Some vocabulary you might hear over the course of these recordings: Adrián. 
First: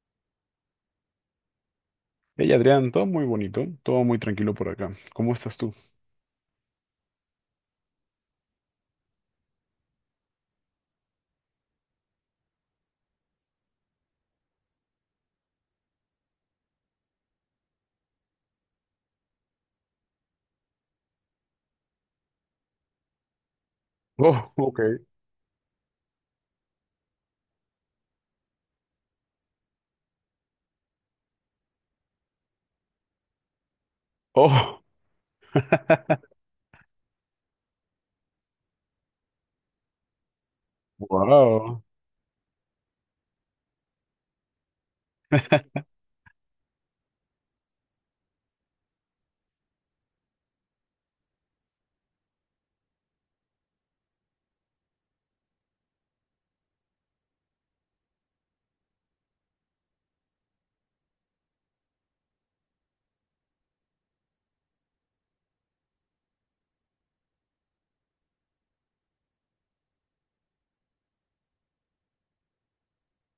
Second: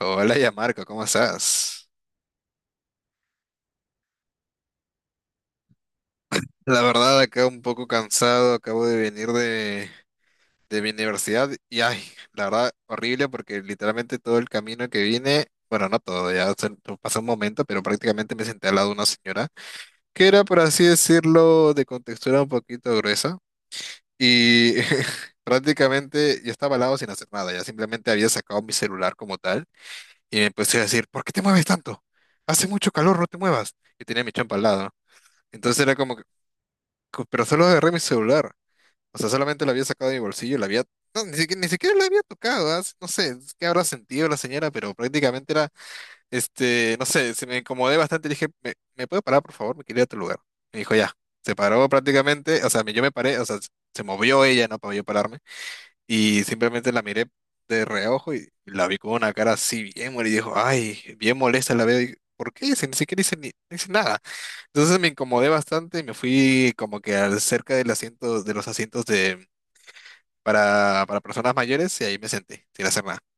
Hola, ya Marco, ¿cómo estás? Hey Adrián, todo muy bonito, todo muy tranquilo por acá. ¿Cómo estás tú? La verdad, acá un poco cansado, acabo de venir de mi universidad y, ay, la verdad, horrible porque literalmente todo el camino que vine, bueno, no todo, pasó un momento, pero prácticamente me senté al lado de una señora que era, por así decirlo, de contextura un poquito gruesa Oh, y ok. prácticamente yo estaba al lado sin hacer nada, ya simplemente había sacado mi celular como tal y me empecé a decir, ¿por qué te mueves tanto? Hace mucho calor, no te muevas. Y tenía mi chompa al Oh, lado, ¿no? Entonces era como que pero solo agarré mi celular. O sea, solamente la había sacado de mi bolsillo, la había. No, ni siquiera, ni wow, siquiera la había tocado, ¿ah? No sé es qué habrá sentido la señora, pero prácticamente era, no sé, se me incomodé bastante. Le dije, ¿me puede parar, por favor? Me quiero ir a otro lugar. Me dijo, ya. Se paró prácticamente, o sea, yo me paré, o sea, se movió ella, ¿no? Para yo pararme. Y simplemente la miré de reojo y la vi con una cara así bien molesta. Y dijo, ay, bien molesta la veo. Y ¿por qué? Si ni siquiera hice, ni, no hice nada. Entonces me incomodé bastante y me fui como que cerca del asiento, de los asientos de, para personas mayores y ahí me senté, sin hacer nada.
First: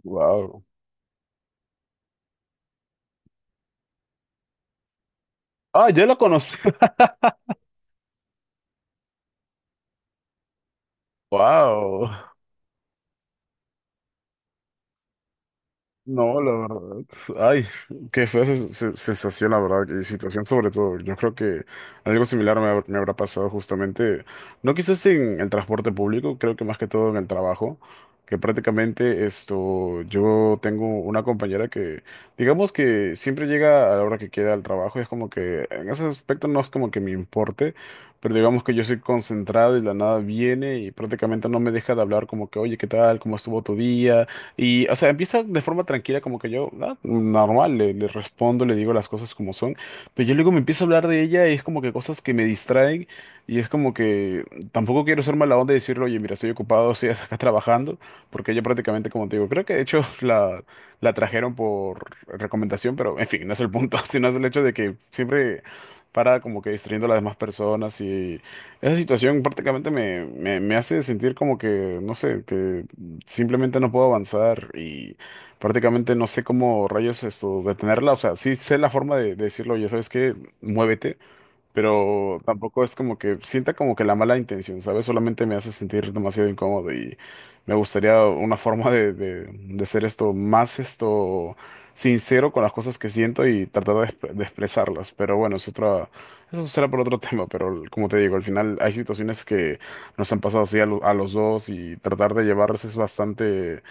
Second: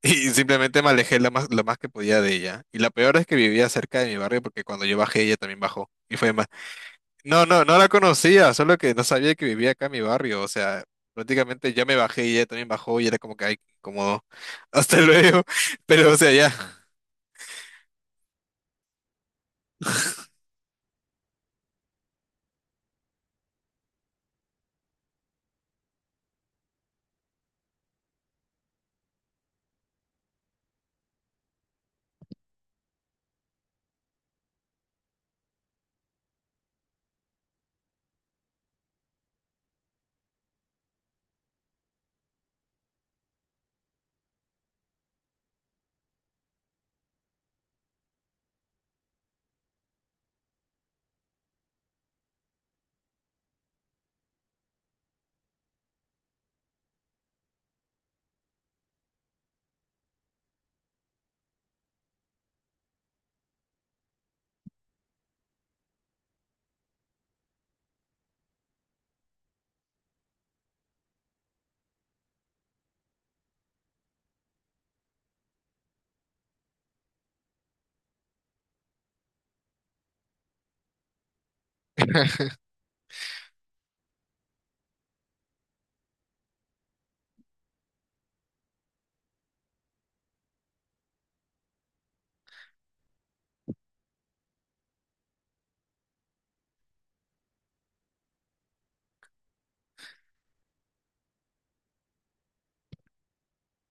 Y wow. simplemente me alejé lo más que podía de ella. Y la peor es que vivía cerca de mi barrio porque cuando yo bajé, ella también Ah, bajó. ya Y lo fue más. conocí. No, no, no la conocía, solo que no sabía que vivía acá en mi barrio, o sea, prácticamente ya me Wow. bajé y ella también bajó y era como que, ay, qué incómodo, hasta luego, pero o sea, No, ya, la verdad. Ay, qué fea sensación, la verdad, y situación sobre todo. Yo creo que algo similar me habrá pasado justamente, no quizás en el transporte público, creo que más que todo en el trabajo, que prácticamente esto, yo tengo una compañera que, digamos que siempre llega a la hora que quiera al trabajo, y es como que en ese aspecto no es como que me importe, pero digamos que yo soy concentrado y de la nada viene y prácticamente no me deja de hablar como que, oye, ¿qué tal? ¿Cómo estuvo tu día? Y, o sea, empieza de forma tranquila, como que yo, ah, normal, le respondo, le digo las cosas como son, pero yo luego me empiezo a hablar de ella y es como que cosas que me distraen y es como que tampoco quiero ser mala onda y decirle, oye, mira, estoy ocupado, estoy acá trabajando, porque ella prácticamente, como te digo, creo que de hecho la trajeron por recomendación, pero en fin, no es el punto, sino es el hecho de que siempre para como que distrayendo a las demás personas y esa situación prácticamente me hace sentir como que, no sé, que simplemente no puedo avanzar y prácticamente no sé cómo rayos esto detenerla. O sea, sí sé la forma de decirlo, ya sabes que muévete, pero tampoco es como que sienta como que la mala intención, ¿sabes? Solamente me hace sentir demasiado incómodo y me gustaría una forma de ser esto más esto sincero con las cosas que siento y tratar de, de expresarlas. Pero bueno, es otra, eso será por otro tema, pero como te digo, al final hay situaciones que nos han pasado así a, a los dos y tratar de llevarlos es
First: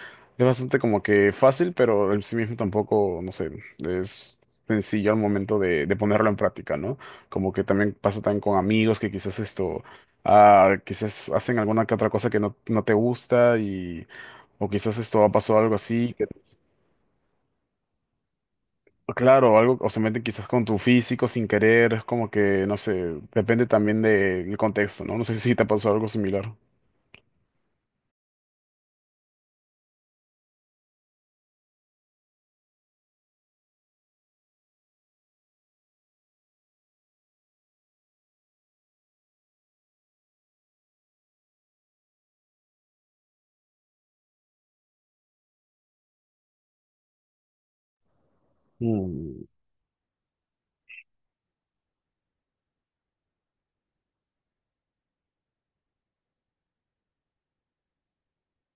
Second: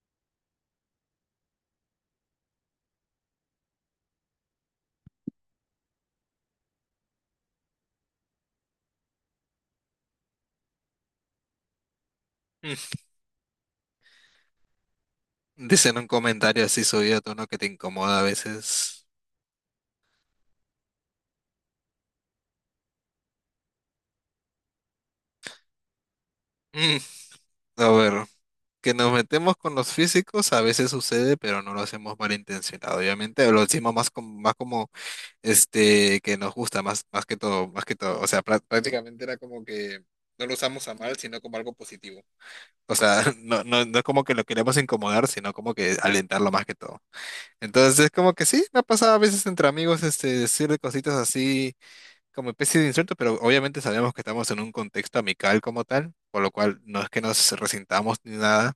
bastante como que fácil, pero en sí mismo tampoco, no sé, es sencillo al momento de ponerlo en práctica, ¿no? Como que también pasa también con amigos que quizás esto, ah, quizás hacen alguna que otra cosa que no te mm, gusta y, o quizás esto ha pasado algo dicen un así, que, comentario así subido a tono que te incomoda a veces. claro, algo, o se mete quizás con tu físico sin querer, es como que, no sé, depende también del contexto, ¿no? No sé si te pasó algo similar. Mm, A ver, que nos metemos con los físicos a veces sucede, pero no lo hacemos malintencionado, obviamente, lo decimos más como, que nos gusta, más que todo, o sea, prácticamente era como que no lo usamos a mal, sino como algo positivo. O sea, no, no, no es como que lo queremos incomodar, sino como que alentarlo más que todo. Entonces es como que sí, me ha pasado a Mm. veces entre amigos decir cositas así como especie de insulto, pero obviamente sabemos que estamos en un contexto amical como tal, por lo cual no es que nos resintamos ni nada.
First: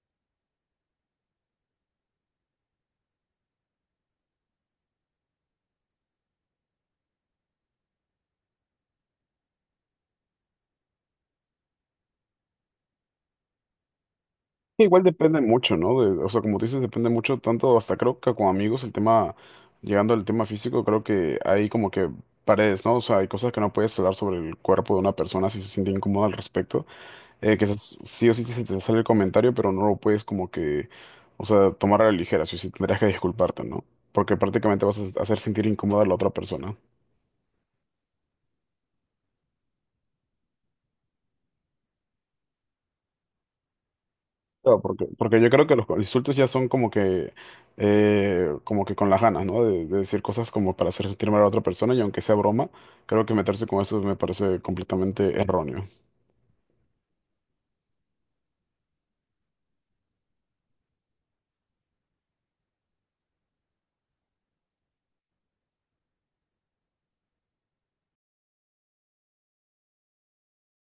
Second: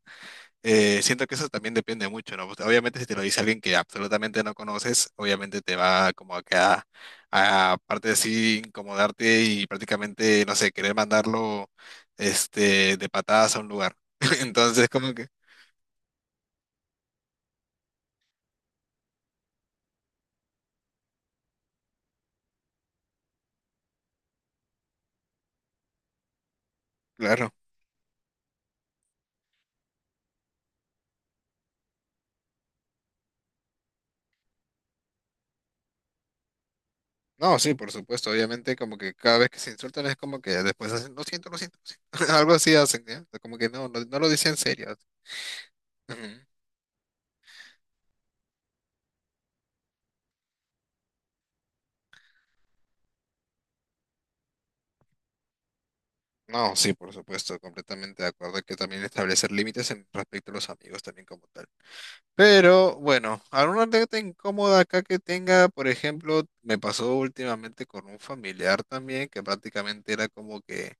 Siento que eso también depende mucho, ¿no? Pues, obviamente si te lo dice alguien que absolutamente no conoces, obviamente te va como a que a, aparte de así incomodarte y prácticamente, no sé, querer mandarlo de patadas a un lugar. Entonces, Igual como que, depende mucho, ¿no? De- o sea, como tú dices, depende mucho, tanto hasta creo que con amigos, el tema, llegando al tema físico, creo que hay como que paredes, ¿no? O sea, hay cosas que no puedes hablar sobre el cuerpo de una persona si se siente incómoda al respecto. claro. Que esas- sí o sí se te sale el comentario, pero no lo puedes como que, o sea, tomar a la ligera, sí o sí tendrías que disculparte, ¿no? Porque prácticamente vas a hacer sentir incómoda a la otra persona. No, sí, por supuesto, obviamente como que cada vez que se insultan es como que después hacen, lo siento, lo siento, lo siento. Algo así hacen, ¿ya? Como que no, no, no lo dicen en Claro, serio. Porque yo creo que los Ujú. insultos ya son como que con las ganas, ¿no? De decir cosas como para hacer sentir mal a la otra persona y aunque sea broma, creo que meterse con eso me parece completamente erróneo. No, sí, por supuesto, completamente de acuerdo. Que también establecer límites en respecto a los amigos también como tal. Pero bueno, alguna anécdota incómoda acá que tenga, por ejemplo, me pasó últimamente con un familiar también que prácticamente era como que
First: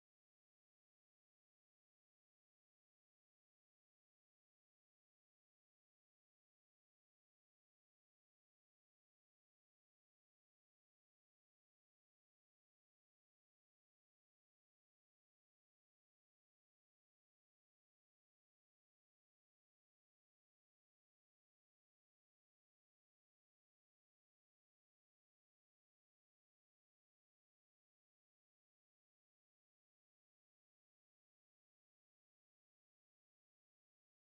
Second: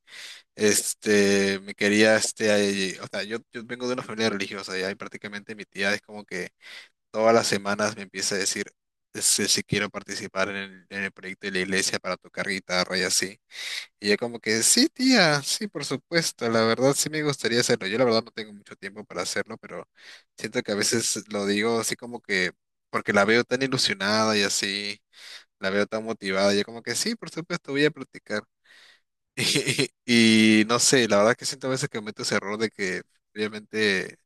me quería o sea, yo vengo de una familia religiosa y ahí prácticamente mi tía es como que todas las semanas me empieza a decir si quiero participar en el proyecto de la iglesia para tocar guitarra y así. Y yo como que, sí, tía, sí, por supuesto, la verdad sí me gustaría hacerlo. Yo la verdad no tengo mucho tiempo para hacerlo, pero siento que a veces lo digo así como que, porque la veo tan ilusionada y así, la veo tan motivada, y yo como que, sí, por supuesto, voy a practicar. Y, no sé, la verdad que siento a veces que cometo ese error de que obviamente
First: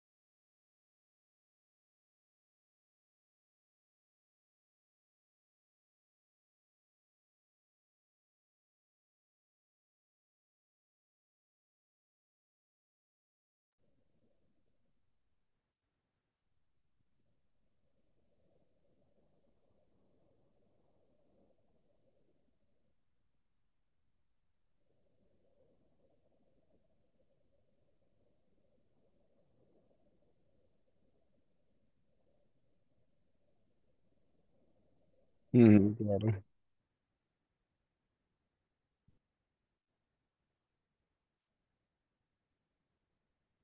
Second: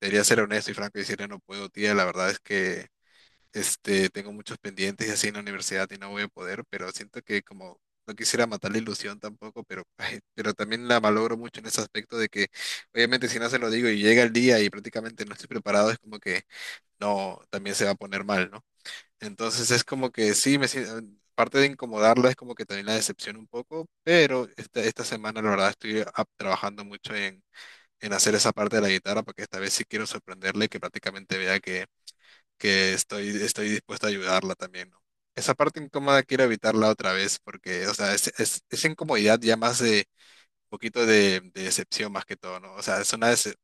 debería ser honesto y franco y decirle, no puedo, tía, la verdad es que. Tengo muchos pendientes y así en la universidad y no voy a poder, pero siento que como no quisiera matar la ilusión tampoco, pero, ay, pero también la valoro mucho en ese aspecto de que obviamente si no se lo digo y llega el día y prácticamente no estoy preparado, es como que no, también se va a poner mal, ¿no? Entonces es como que sí, me siento, parte de incomodarla es como que también la decepción un poco, pero esta semana la verdad estoy trabajando mucho en hacer esa parte de la guitarra porque esta vez sí quiero sorprenderle y que prácticamente vea que estoy dispuesto a ayudarla también, ¿no? Esa parte Mm, incómoda quiero claro. evitarla otra vez porque, o sea, esa incomodidad ya más de un poquito de decepción más que todo, ¿no? O sea,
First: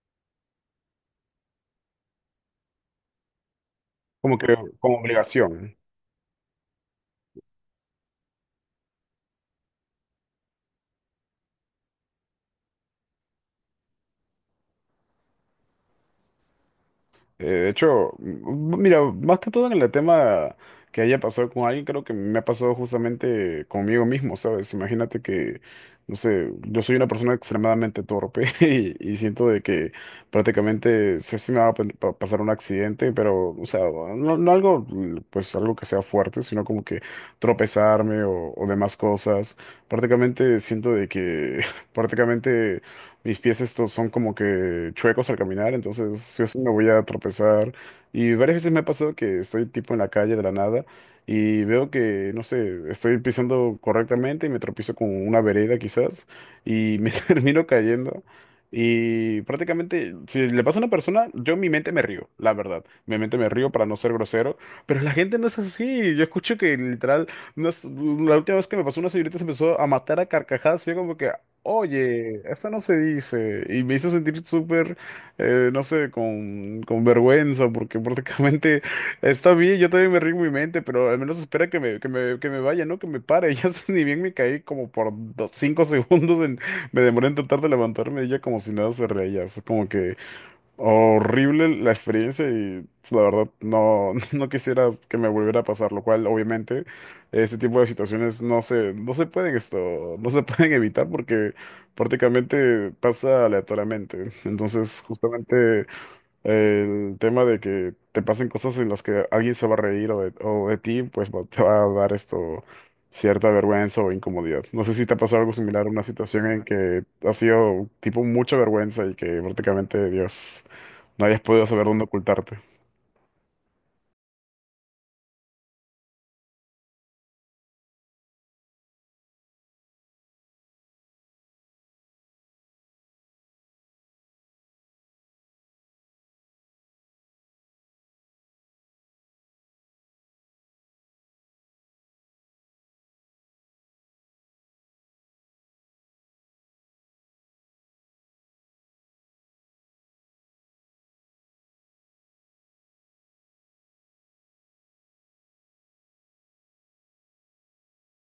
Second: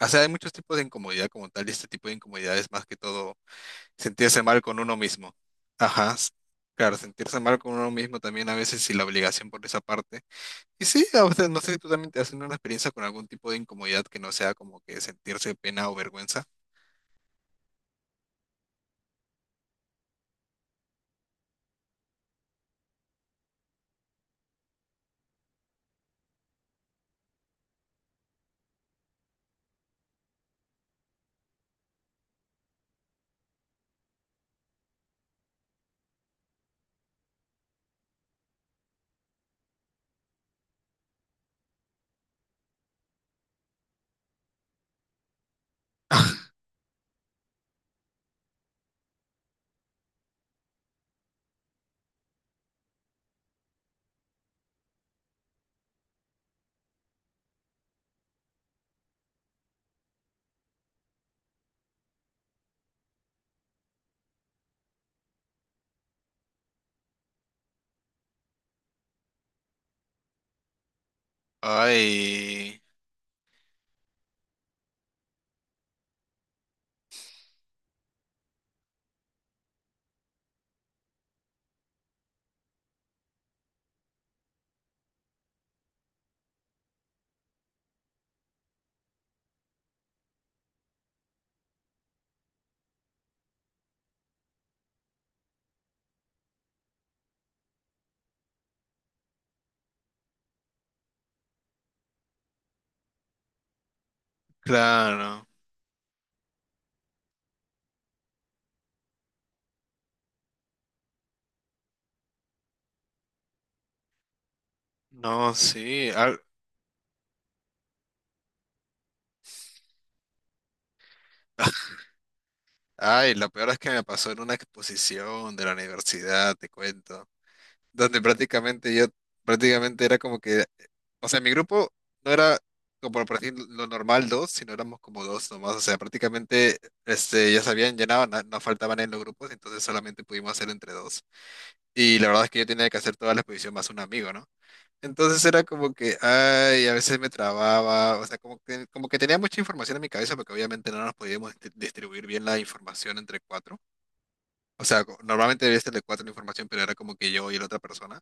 o sea, hay muchos tipos de incomodidad como tal y este tipo de incomodidad es más que todo Como sentirse que, mal con como uno mismo. obligación. Ajá. Claro, sentirse mal con uno mismo también a veces y la obligación por esa parte. Y sí, a veces, no sé si tú también te has tenido una experiencia con algún tipo de incomodidad que no sea como que sentirse pena o vergüenza. De hecho, mira, más que todo en el tema que haya pasado con alguien, creo que me ha pasado justamente conmigo mismo, ¿sabes? Imagínate que, no sé, yo soy una persona extremadamente torpe y siento de que prácticamente sí, sí me va a pasar un accidente, pero, o sea, no, no algo, pues algo que sea fuerte, sino como que tropezarme o demás cosas. Prácticamente siento de que prácticamente mis pies estos son como que chuecos al caminar, entonces sí o sí me voy a tropezar. Y varias veces me ha pasado que estoy tipo en la calle de la nada y veo que, no sé, estoy pisando correctamente y me tropiezo con una vereda quizás y me termino cayendo. Y prácticamente, si le pasa a una persona, yo en mi mente me río, la verdad. Mi mente me río para no ser grosero, pero la gente no es así. Yo escucho que literal, no es- la última vez que me pasó una señorita se empezó a matar a carcajadas. Y yo como que, oye, eso no Ay, se dice. Y me hizo sentir súper, no sé, con vergüenza, porque prácticamente está bien, yo también me río en mi mente, pero al menos espera que que me vaya, ¿no? Que me pare. Ya sé, ni bien me caí como por dos, cinco segundos, en- me demoré en tratar de levantarme, y ella como si nada se reía. Es como que, horrible la experiencia y pues, la verdad no, no quisiera que me volviera a pasar, lo cual obviamente este tipo de situaciones no se pueden esto, no se pueden evitar porque prácticamente pasa aleatoriamente. Entonces, claro. justamente el tema de que te pasen cosas en las que alguien se va a reír o de ti, pues te va a dar esto cierta vergüenza o incomodidad. No sé si te ha pasado algo No, similar, una sí. Situación en que ha sido tipo mucha vergüenza y que prácticamente, Dios, no hayas podido saber dónde ocultarte. Ay, lo peor es que me pasó en una exposición de la universidad, te cuento, donde prácticamente yo, prácticamente era como que, o sea, mi grupo no era como por decir lo normal dos, sino éramos como dos nomás, o sea, prácticamente, ya se habían llenado, no, faltaban en los grupos, entonces solamente pudimos hacer entre dos. Y la verdad es que yo tenía que hacer toda la exposición más un amigo, ¿no? Entonces era como que, ay, a veces me trababa, o sea, como que tenía mucha información en mi cabeza porque obviamente no nos podíamos distribuir bien la información entre cuatro. O sea, normalmente debía ser de cuatro la información, pero era como que yo y la otra persona.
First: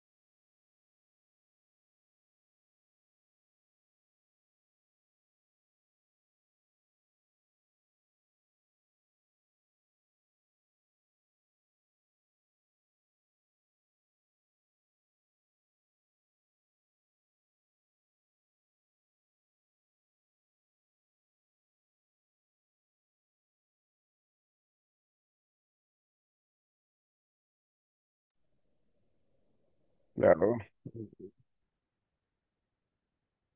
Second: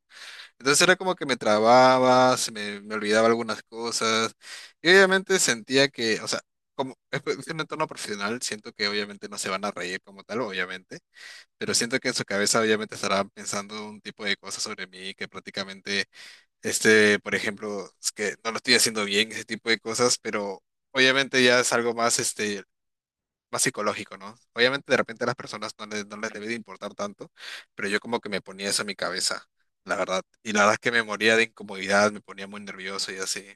Entonces era como que me trababa, se me olvidaba algunas cosas y obviamente sentía que, o sea, como es pues, es un entorno profesional, siento que obviamente no se van a reír como tal, obviamente, pero siento que en su cabeza obviamente estarán pensando un tipo de cosas sobre mí que prácticamente por ejemplo, es que no lo estoy haciendo bien, ese tipo de cosas, pero obviamente ya es algo más, más psicológico, ¿no? Obviamente de repente a las personas no les debe de importar tanto, pero yo como que me ponía eso en mi cabeza, la verdad. Y Claro. la verdad es que me moría de incomodidad, me ponía muy nervioso y así.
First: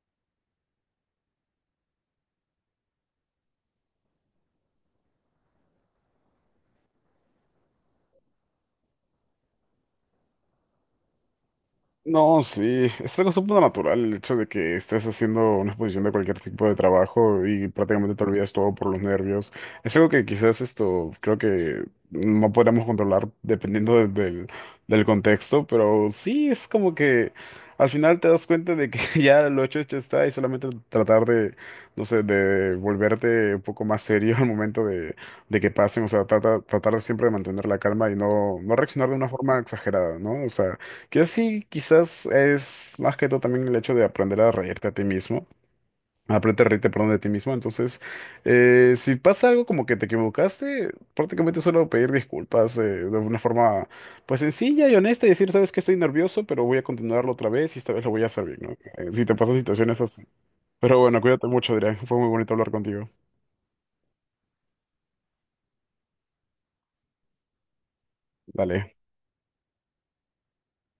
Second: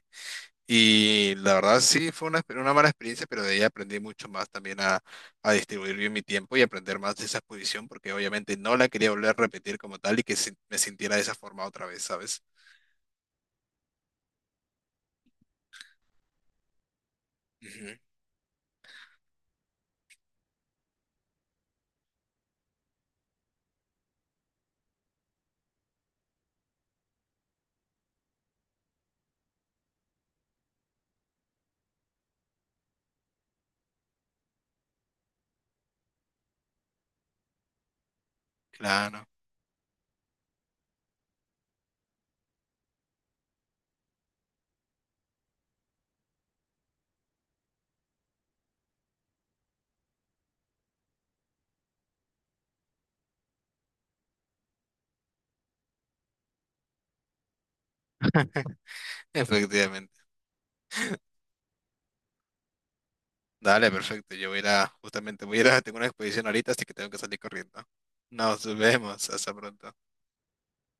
Y la verdad sí fue una mala experiencia, pero de ahí aprendí mucho más también a distribuir bien mi tiempo y aprender más de esa exposición, porque obviamente no la quería volver a repetir como tal y que me sintiera de esa forma otra vez, No, ¿sabes? sí, es algo súper natural el hecho de que estés haciendo una exposición de cualquier tipo de trabajo y Ujú. prácticamente te olvidas todo por los nervios. Es algo que quizás esto creo que no podemos controlar dependiendo de- del, del contexto, pero sí es como que al final te das cuenta de que ya lo hecho, hecho está y solamente tratar de, no sé, de volverte un poco más serio al momento de que pasen, o sea, trata, tratar siempre de mantener la calma y no reaccionar de Claro. una forma exagerada, ¿no? O sea... Que sí, quizás es más que todo también el hecho de aprender a reírte a ti mismo. Aprender a reírte, perdón, de ti mismo. Entonces, si pasa algo como que te equivocaste, prácticamente solo pedir disculpas de una forma pues sencilla y honesta y decir, sabes que estoy nervioso, pero voy a continuarlo otra vez y esta vez lo voy a hacer bien, ¿no? Si te pasan situaciones Efectivamente. así. Pero bueno, cuídate mucho, Adrián. Fue muy bonito hablar contigo. Dale, perfecto. Yo voy a ir a, justamente voy a ir a, tengo una expedición ahorita, así que tengo que salir corriendo. Nos Dale. vemos. Hasta pronto.